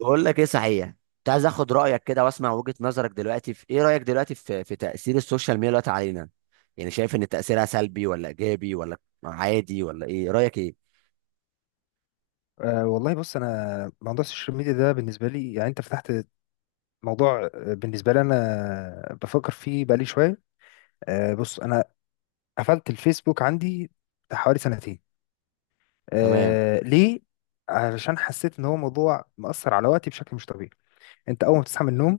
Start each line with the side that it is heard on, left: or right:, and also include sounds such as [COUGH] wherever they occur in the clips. right: بقول لك ايه صحيح. كنت عايز اخد رايك كده واسمع وجهه نظرك دلوقتي، في ايه رايك دلوقتي في تاثير السوشيال ميديا دلوقتي علينا؟ يعني شايف ان تاثيرها سلبي ولا ايجابي ولا عادي، ولا ايه رايك ايه؟
left: والله بص، انا موضوع السوشيال ميديا ده بالنسبه لي، يعني انت فتحت موضوع، بالنسبه لي انا بفكر فيه بقالي شويه. بص انا قفلت الفيسبوك عندي بتاع حوالي سنتين.
right: تمام.
left: ليه؟ علشان حسيت ان هو موضوع مأثر على وقتي بشكل مش طبيعي. انت اول ما بتصحى من النوم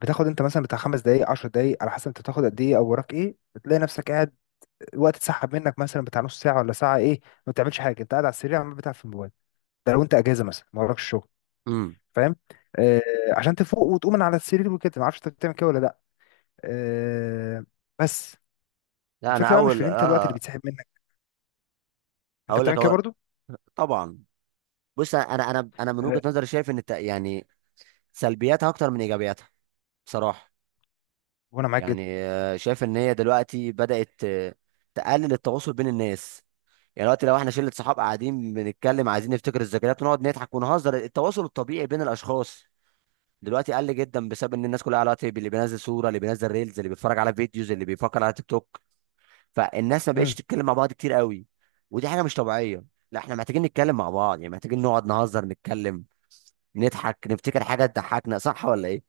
left: بتاخد انت مثلا بتاع 5 دقايق 10 دقايق على حسب انت بتاخد قد ايه او وراك ايه، بتلاقي نفسك قاعد الوقت اتسحب منك مثلا بتاع نص ساعه ولا ساعه ايه، ما بتعملش حاجه، انت قاعد على السرير عمال بتاع في الموبايل. ده لو انت اجازه مثلا ما وراكش شغل.
right: امم.
left: فاهم؟ آه عشان تفوق وتقوم من على السرير وكده. ما اعرفش انت بتعمل كده ولا لا. آه بس
right: لا، انا
left: الفكره بقى مش في
right: اول
left: إن انت الوقت اللي
right: اه،
left: بيتسحب منك، انت
right: هقول لك
left: بتعمل كده
right: اول.
left: برضو.
right: طبعا. بص، انا من
left: آه،
right: وجهه نظري شايف ان يعني سلبياتها اكتر من ايجابياتها، بصراحه.
left: وانا معاك جدا.
right: يعني شايف ان هي دلوقتي بدات تقلل التواصل بين الناس. يعني دلوقتي لو احنا شله صحاب قاعدين بنتكلم عايزين نفتكر الذكريات ونقعد نضحك ونهزر، التواصل الطبيعي بين الاشخاص دلوقتي قل جدا، بسبب ان الناس كلها على واتساب، اللي بينزل صوره، اللي بينزل ريلز، اللي بيتفرج على فيديوز، اللي بيفكر على تيك توك. فالناس ما بقتش
left: مم.
right: تتكلم مع بعض كتير قوي. ودي حاجه مش طبيعيه. لا، احنا محتاجين نتكلم مع بعض، يعني محتاجين نقعد نهزر، نتكلم، نضحك، نفتكر حاجه تضحكنا، صح ولا ايه؟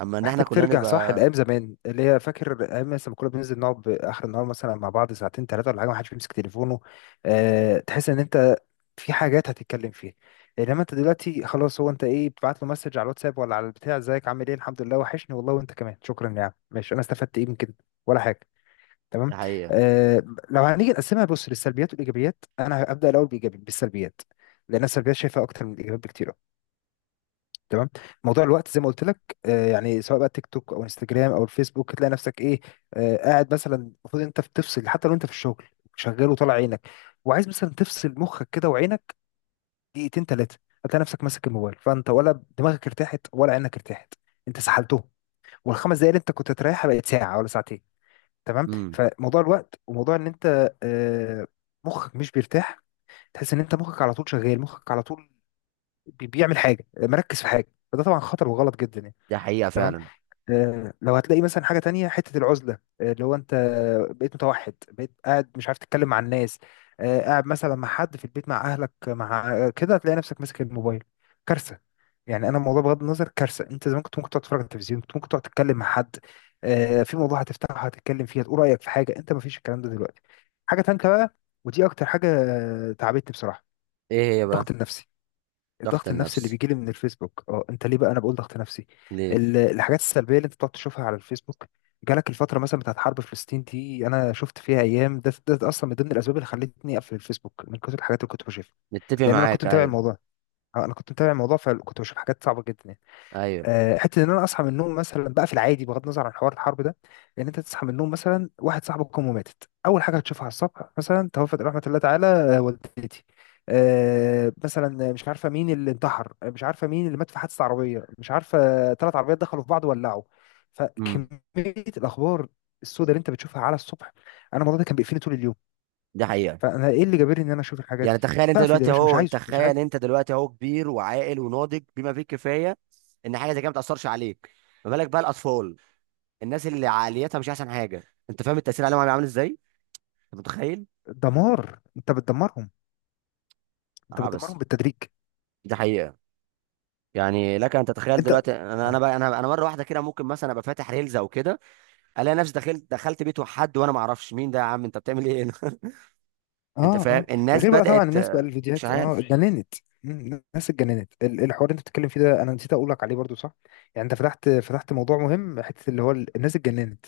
right: اما ان احنا
left: محتاج
right: كلنا
left: ترجع صح
right: نبقى.
left: لايام زمان، اللي هي فاكر ايام مثلا لما كنا بننزل نقعد اخر النهار مثلا مع بعض ساعتين ثلاثه ولا حاجه، ما حدش بيمسك تليفونه. آه، تحس ان انت في حاجات هتتكلم فيها، انما انت دلوقتي خلاص هو انت ايه؟ بتبعت له مسج على الواتساب ولا على البتاع: ازيك، عامل ايه، الحمد لله، وحشني والله، وانت كمان، شكرا يا عم، ماشي. انا استفدت ايه من كده؟ ولا حاجه. تمام.
right: دي حقيقه.
left: آه، لو هنيجي نقسمها بص للسلبيات والايجابيات، انا هبدا الاول بايجابي بالسلبيات لان السلبيات شايفها اكتر من الايجابيات بكتير أوي. تمام. موضوع الوقت زي ما قلت لك، يعني سواء بقى تيك توك او انستجرام او الفيسبوك تلاقي نفسك ايه؟ قاعد مثلا. المفروض انت بتفصل، حتى لو انت في الشغل شغال وطالع عينك وعايز مثلا تفصل مخك كده وعينك دقيقتين ثلاثه، هتلاقي نفسك ماسك الموبايل. فانت ولا دماغك ارتاحت ولا عينك ارتاحت، انت سحلتهم. والخمس دقايق اللي انت كنت تريحها بقت ساعه ولا ساعتين. تمام.
right: امم.
left: فموضوع الوقت وموضوع ان انت آه، مخك مش بيرتاح. تحس ان انت مخك على طول شغال، مخك على طول بيعمل حاجه، مركز في حاجه. فده طبعا خطر وغلط جدا يعني.
right: دي حقيقه
left: تمام.
right: فعلا.
left: آه، لو هتلاقي مثلا حاجة تانية، حتة العزلة، اللي هو انت بقيت متوحد، بقيت قاعد مش عارف تتكلم مع الناس. آه، قاعد مثلا مع حد في البيت، مع اهلك، مع كده هتلاقي نفسك ماسك الموبايل. كارثة يعني. انا الموضوع بغض النظر كارثة. انت زمان كنت ممكن تقعد تتفرج على التلفزيون، كنت ممكن تقعد تتكلم مع حد. آه، في موضوع هتفتحه هتتكلم فيه، هتقول رأيك في حاجة. انت مفيش الكلام ده دلوقتي. حاجة تانية بقى، ودي اكتر حاجة تعبتني بصراحة:
right: ايه هي بقى؟
left: الضغط النفسي.
right: ضغط
left: الضغط النفسي اللي
right: النفس؟
left: بيجي لي من الفيسبوك. اه، انت ليه بقى انا بقول ضغط نفسي؟
right: ليه؟
left: الحاجات السلبيه اللي انت بتقعد تشوفها على الفيسبوك. جالك الفتره مثلا بتاعت حرب فلسطين دي، انا شفت فيها ايام. ده اصلا من ضمن الاسباب اللي خلتني اقفل الفيسبوك، من كتر الحاجات اللي كنت بشوفها.
right: نتفق
left: لان انا كنت
right: معاك،
left: متابع
right: ايوه.
left: الموضوع. اه، انا كنت متابع الموضوع فكنت بشوف حاجات صعبه جدا.
right: ايوه.
left: آه، حته ان انا اصحى من النوم مثلا بقى في العادي بغض النظر عن حوار الحرب ده. ان انت تصحى من النوم مثلا واحد صاحبك امه ماتت، اول حاجه هتشوفها على الصبح مثلا: توفت رحمه الله تعالى، والدتي. آه، مثلا مش عارفه مين اللي انتحر، مش عارفه مين اللي مات في حادثه عربيه، مش عارفه 3 عربيات دخلوا في بعض وولعوا. فكميه
right: امم.
left: الاخبار السوداء اللي انت بتشوفها على الصبح، انا الموضوع ده كان بيقفلني طول اليوم.
right: دي حقيقه.
left: فانا ايه اللي جابرني ان انا اشوف الحاجات
right: يعني
left: دي؟
right: تخيل انت
left: فاقفل يا
right: دلوقتي
left: باشا، مش
right: اهو،
left: عايزه مش عايز.
right: تخيل انت دلوقتي اهو كبير وعاقل وناضج بما فيه الكفايه، ان حاجه زي كده ما تاثرش عليك. ما بالك بقى الاطفال، الناس اللي عقليتها مش احسن حاجه؟ انت فاهم التاثير عليهم هيبقى عامل ازاي؟ انت متخيل؟
left: دمار، انت بتدمرهم، انت
right: اه بس.
left: بتدمرهم بالتدريج.
right: دي حقيقه. يعني لك ان تتخيل
left: انت
right: دلوقتي، انا
left: آه.
right: بقى، انا مره واحده كده ممكن مثلا ابقى فاتح ريلز او كده، الاقي نفسي دخلت بيت حد وانا ما اعرفش مين ده، يا عم انت بتعمل ايه هنا؟ [LAUGHS] انت
left: اه
right: فاهم
left: اه.
right: الناس
left: غير بقى طبعا
right: بدات،
left: الناس بقى
right: مش
left: الفيديوهات
right: عارف.
left: اتجننت. مم، الناس اتجننت. الحوار اللي انت بتتكلم فيه ده انا نسيت اقول لك عليه برضو. صح، يعني انت فتحت موضوع مهم، حته اللي هو الناس اتجننت.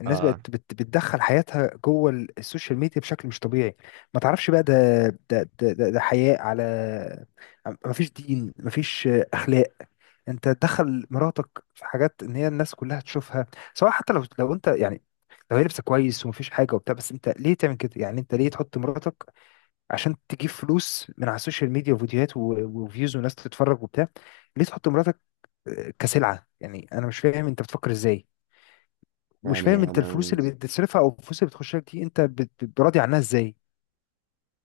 left: الناس
right: اه،
left: بقت بتدخل حياتها جوه السوشيال ميديا بشكل مش طبيعي. ما تعرفش بقى ده. ده حياء على، ما فيش دين، ما فيش اخلاق. انت تدخل مراتك في حاجات ان هي الناس كلها تشوفها، سواء حتى لو انت، يعني لو هي لابسه كويس ومفيش حاجه وبتاع. بس انت ليه تعمل كده؟ يعني انت ليه تحط مراتك عشان تجيب فلوس من على السوشيال ميديا، وفيديوهات وفيوز، وناس تتفرج وبتاع. ليه تحط مراتك، كسلعة؟ يعني انا مش فاهم انت بتفكر ازاي. مش فاهم
right: يعني
left: انت
right: انا،
left: الفلوس اللي بتصرفها او الفلوس اللي بتخش لك دي انت راضي عنها ازاي.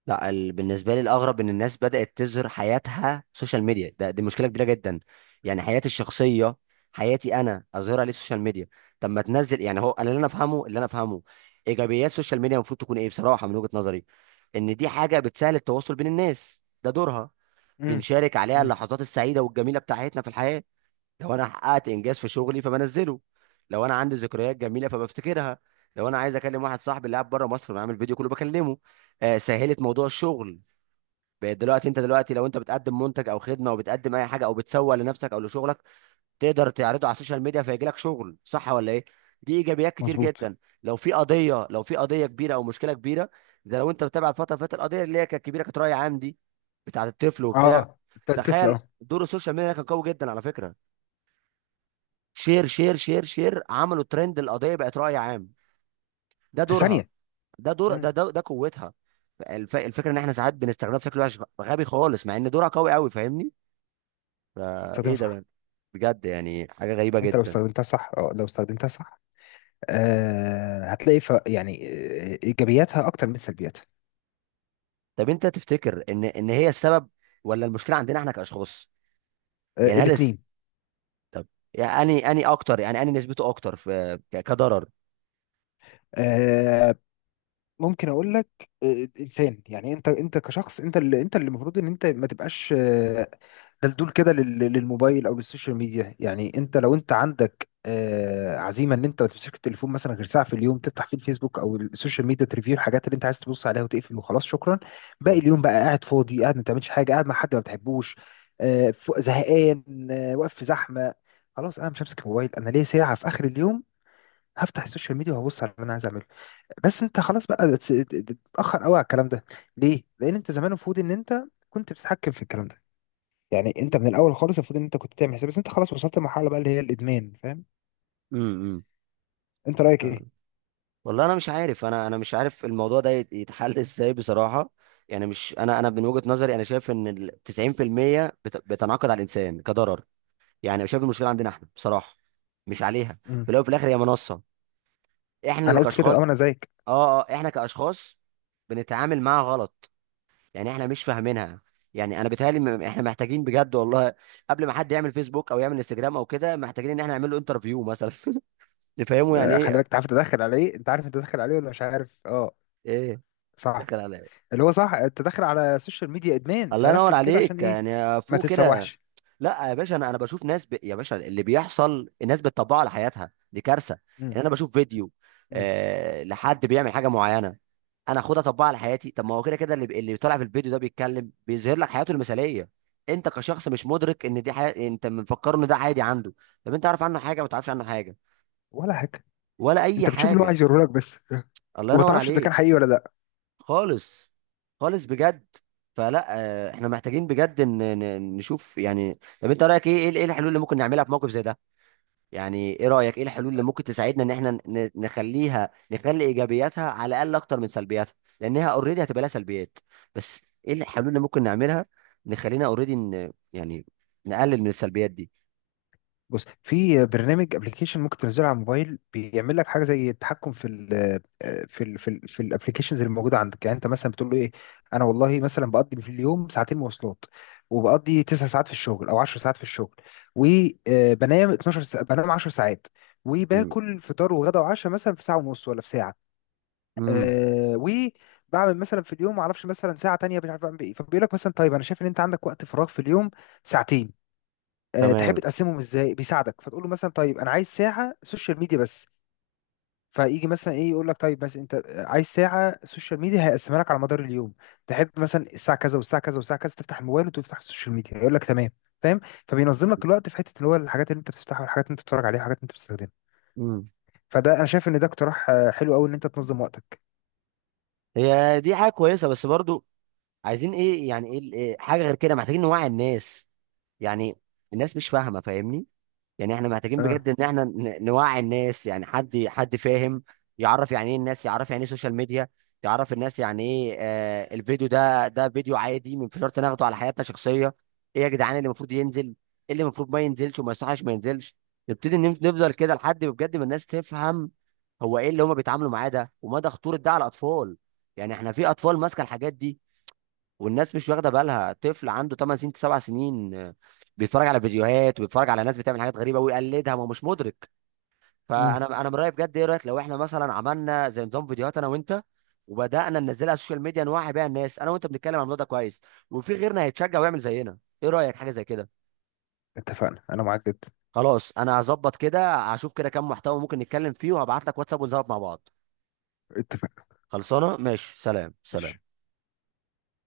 right: لا بالنسبه لي الاغرب ان الناس بدات تظهر حياتها سوشيال ميديا ده، دي مشكله كبيره جدا. يعني حياتي الشخصيه، حياتي انا، اظهرها ليه سوشيال ميديا؟ طب ما تنزل، يعني هو أنا اللي انا افهمه، اللي انا افهمه ايجابيات السوشيال ميديا المفروض تكون ايه بصراحه من وجهه نظري، ان دي حاجه بتسهل التواصل بين الناس، ده دورها.
left: امم.
right: بنشارك عليها
left: امم.
right: اللحظات السعيده والجميله بتاعتنا في الحياه. لو انا حققت انجاز في شغلي فبنزله. لو انا عندي ذكريات جميله فبفتكرها. لو انا عايز اكلم واحد صاحبي اللي قاعد بره مصر بعمل فيديو كله بكلمه. آه، سهلت موضوع الشغل. بقيت دلوقتي، انت دلوقتي لو انت بتقدم منتج او خدمه او بتقدم اي حاجه او بتسوق لنفسك او لشغلك، تقدر تعرضه على السوشيال ميديا فيجي لك شغل، صح ولا ايه؟ دي ايجابيات كتير
left: مظبوط.
right: جدا. لو في قضيه، لو في قضيه كبيره او مشكله كبيره، ده لو انت متابع الفتره اللي فاتت، القضيه اللي هي كانت كبيره كانت راي عام دي، بتاعت الطفل وبتاع،
left: اه انت الطفل،
right: تخيل
left: اه.
right: دور السوشيال ميديا كان قوي جدا على فكره. شير شير شير شير، عملوا ترند، القضيه بقت راي عام. ده
left: في
right: دورها.
left: ثانية.
right: ده دور،
left: امم.
right: ده قوتها. الفكره ان احنا ساعات بنستخدمها بشكل وحش غبي خالص، مع ان دورها قوي قوي، فاهمني؟
left: استخدمها
right: فايه ده
left: صح.
right: بقى؟ بجد يعني حاجه غريبه
left: انت لو
right: جدا.
left: استخدمتها صح، اه لو استخدمتها صح هتلاقي يعني، ايجابياتها اكتر من سلبياتها.
right: طب انت تفتكر ان هي السبب ولا المشكله عندنا احنا كاشخاص؟
left: آه
right: يعني طب يعني اني اكتر، يعني اني نسبته اكتر في كضرر.
left: الاثنين. ممكن اقول لك، انسان يعني. انت كشخص، انت اللي المفروض ان انت ما تبقاش، دلدول كده للموبايل او للسوشيال ميديا. يعني لو انت عندك، عزيمه ان انت ما تمسكش التليفون مثلا غير ساعه في اليوم، تفتح فيه الفيسبوك او السوشيال ميديا، تريفيو الحاجات اللي انت عايز تبص عليها وتقفل وخلاص شكرا. باقي اليوم بقى قاعد فاضي، قاعد ما بتعملش حاجه، قاعد مع حد ما بتحبوش، زهقان، واقف في زحمه. خلاص انا مش همسك الموبايل، انا ليا ساعه في اخر اليوم هفتح السوشيال ميديا وهبص على اللي انا عايز اعمله. بس انت خلاص بقى تتاخر قوي على الكلام ده. ليه؟ لان انت زمان المفروض ان انت كنت بتتحكم في الكلام ده. يعني انت من الاول خالص المفروض ان انت كنت تعمل حساب. بس انت خلاص وصلت لمرحله بقى اللي هي الادمان. فاهم؟
right: امم.
left: انت رايك ايه؟
right: والله انا مش عارف، انا مش عارف الموضوع ده يتحل [LAUGHS] ازاي بصراحه. يعني مش، انا من وجهه نظري انا شايف ان ال 90% بتنعقد على الانسان كضرر. يعني أنا شايف المشكله عندنا احنا بصراحه، مش عليها.
left: امم.
right: في الاول وفي الاخر هي منصه، احنا اللي
left: انا قلت كده،
right: كاشخاص.
left: اه انا زيك.
right: اه احنا كاشخاص بنتعامل معاها غلط. يعني احنا مش فاهمينها. يعني انا بيتهيألي احنا محتاجين بجد والله [LAUGHS] قبل ما حد يعمل فيسبوك او يعمل انستجرام او كده، محتاجين ان احنا نعمل له انترفيو مثلا [LAUGHS] نفهمه يعني
left: آه، خلي بالك،
right: ايه.
left: انت عارف تدخل على ايه؟ انت عارف انت داخل عليه ولا مش عارف؟ اه.
right: ايه؟
left: صح.
right: دخل عليا.
left: اللي هو صح، انت داخل على السوشيال ميديا ادمان،
right: الله ينور
left: فركز كده عشان
right: عليك،
left: ايه.
right: يعني
left: ما
right: فوق كده.
left: تتسوحش.
right: لا يا باشا، انا بشوف ناس يا باشا اللي بيحصل الناس بتطبقه على حياتها، دي كارثه.
left: امم.
right: يعني انا بشوف فيديو
left: امم.
right: آه لحد بيعمل حاجه معينه، انا اخدها اطبقها على حياتي. طب ما هو كده كده اللي اللي طالع في الفيديو ده بيتكلم، بيظهر لك حياته المثاليه. انت كشخص مش مدرك ان دي حياة، انت مفكر ان ده عادي عنده. طب انت عارف عنه حاجه؟ ما تعرفش عنه حاجه،
left: ولا حاجه.
right: ولا اي
left: انت بتشوف اللي هو
right: حاجه.
left: عايز يوريهولك بس،
right: الله
left: وما
right: ينور
left: تعرفش اذا كان
right: عليك.
left: حقيقي ولا لا.
right: خالص. خالص بجد. فلا، احنا محتاجين بجد ان نشوف. يعني طب انت رايك ايه، ايه الحلول اللي ممكن نعملها في موقف زي ده؟ يعني ايه رايك، ايه الحلول اللي ممكن تساعدنا ان احنا نخليها، نخلي ايجابياتها على الاقل اكتر من سلبياتها، لانها اوريدي هتبقى لها سلبيات، بس ايه الحلول اللي ممكن نعملها نخلينا اوريدي يعني نقلل من السلبيات دي؟
left: بص، في برنامج ابلكيشن ممكن تنزله على الموبايل، بيعمل لك حاجه زي التحكم في ال، في ال في ال في الابلكيشنز اللي موجوده عندك. يعني انت مثلا بتقول له ايه: انا والله مثلا بقضي في اليوم ساعتين مواصلات، وبقضي 9 ساعات في الشغل او 10 ساعات في الشغل، وبنام 12 ساعة بنام 10 ساعات،
right: امم.
left: وباكل فطار وغدا وعشاء مثلا في ساعه ونص ولا في ساعه.
right: امم.
left: أه، وبعمل مثلا في اليوم ما اعرفش مثلا ساعه تانية مش عارف اعمل ايه. فبيقول لك مثلا طيب انا شايف ان انت عندك وقت فراغ في اليوم ساعتين، تحب
right: تمام.
left: تقسمهم ازاي؟ بيساعدك فتقول له مثلا طيب انا عايز ساعه سوشيال ميديا بس. فيجي مثلا ايه يقول لك طيب مثلا انت عايز ساعه سوشيال ميديا، هيقسمها لك على مدار اليوم. تحب مثلا الساعه كذا والساعه كذا والساعه كذا تفتح الموبايل وتفتح السوشيال ميديا؟ يقول لك تمام. فاهم؟ فبينظم لك الوقت في حته اللي هو الحاجات اللي انت بتفتحها والحاجات اللي انت بتتفرج عليها والحاجات اللي انت بتستخدمها.
right: امم.
left: فده انا شايف ان ده اقتراح، حلو قوي ان انت تنظم وقتك.
right: هي دي حاجه كويسه، بس برضو عايزين ايه، يعني ايه حاجه غير كده؟ محتاجين نوعي الناس يعني. الناس مش فاهمه، فاهمني؟ يعني احنا محتاجين
left: اه.
right: بجد ان احنا نوعي الناس، يعني حد حد فاهم، يعرف يعني ايه الناس، يعرف يعني ايه سوشيال ميديا، يعرف الناس يعني ايه. آه، الفيديو ده ده فيديو عادي من شرط ناخده على حياتنا شخصيه؟ ايه يا جدعان اللي المفروض ينزل، ايه اللي المفروض ما ينزلش وما يصحش ما ينزلش؟ نبتدي نفضل كده لحد ما بجد ما الناس تفهم هو ايه اللي هما بيتعاملوا معاه ده، ومدى خطوره ده على الاطفال. يعني احنا في اطفال ماسكه الحاجات دي، والناس مش واخده بالها، طفل عنده 8 سنين 7 سنين بيتفرج على فيديوهات وبيتفرج على ناس بتعمل حاجات غريبه ويقلدها، ما هو مش مدرك.
left: امم.
right: فانا، انا من رايي بجد، ايه رايك لو احنا مثلا عملنا زي نظام فيديوهات انا وانت، وبدانا ننزلها على السوشيال ميديا نوعي بيها الناس، انا وانت بنتكلم عن الموضوع ده كويس، وفي غيرنا هيتشجع ويعمل زينا؟ ايه رايك حاجه زي كده؟
left: اتفقنا، انا معاك جدا.
right: خلاص انا هظبط كده، هشوف كده كام محتوى ممكن نتكلم فيه، وهبعت لك واتساب ونظبط مع بعض.
left: اتفقنا.
right: خلصانه، ماشي، سلام
left: ماشي.
right: سلام.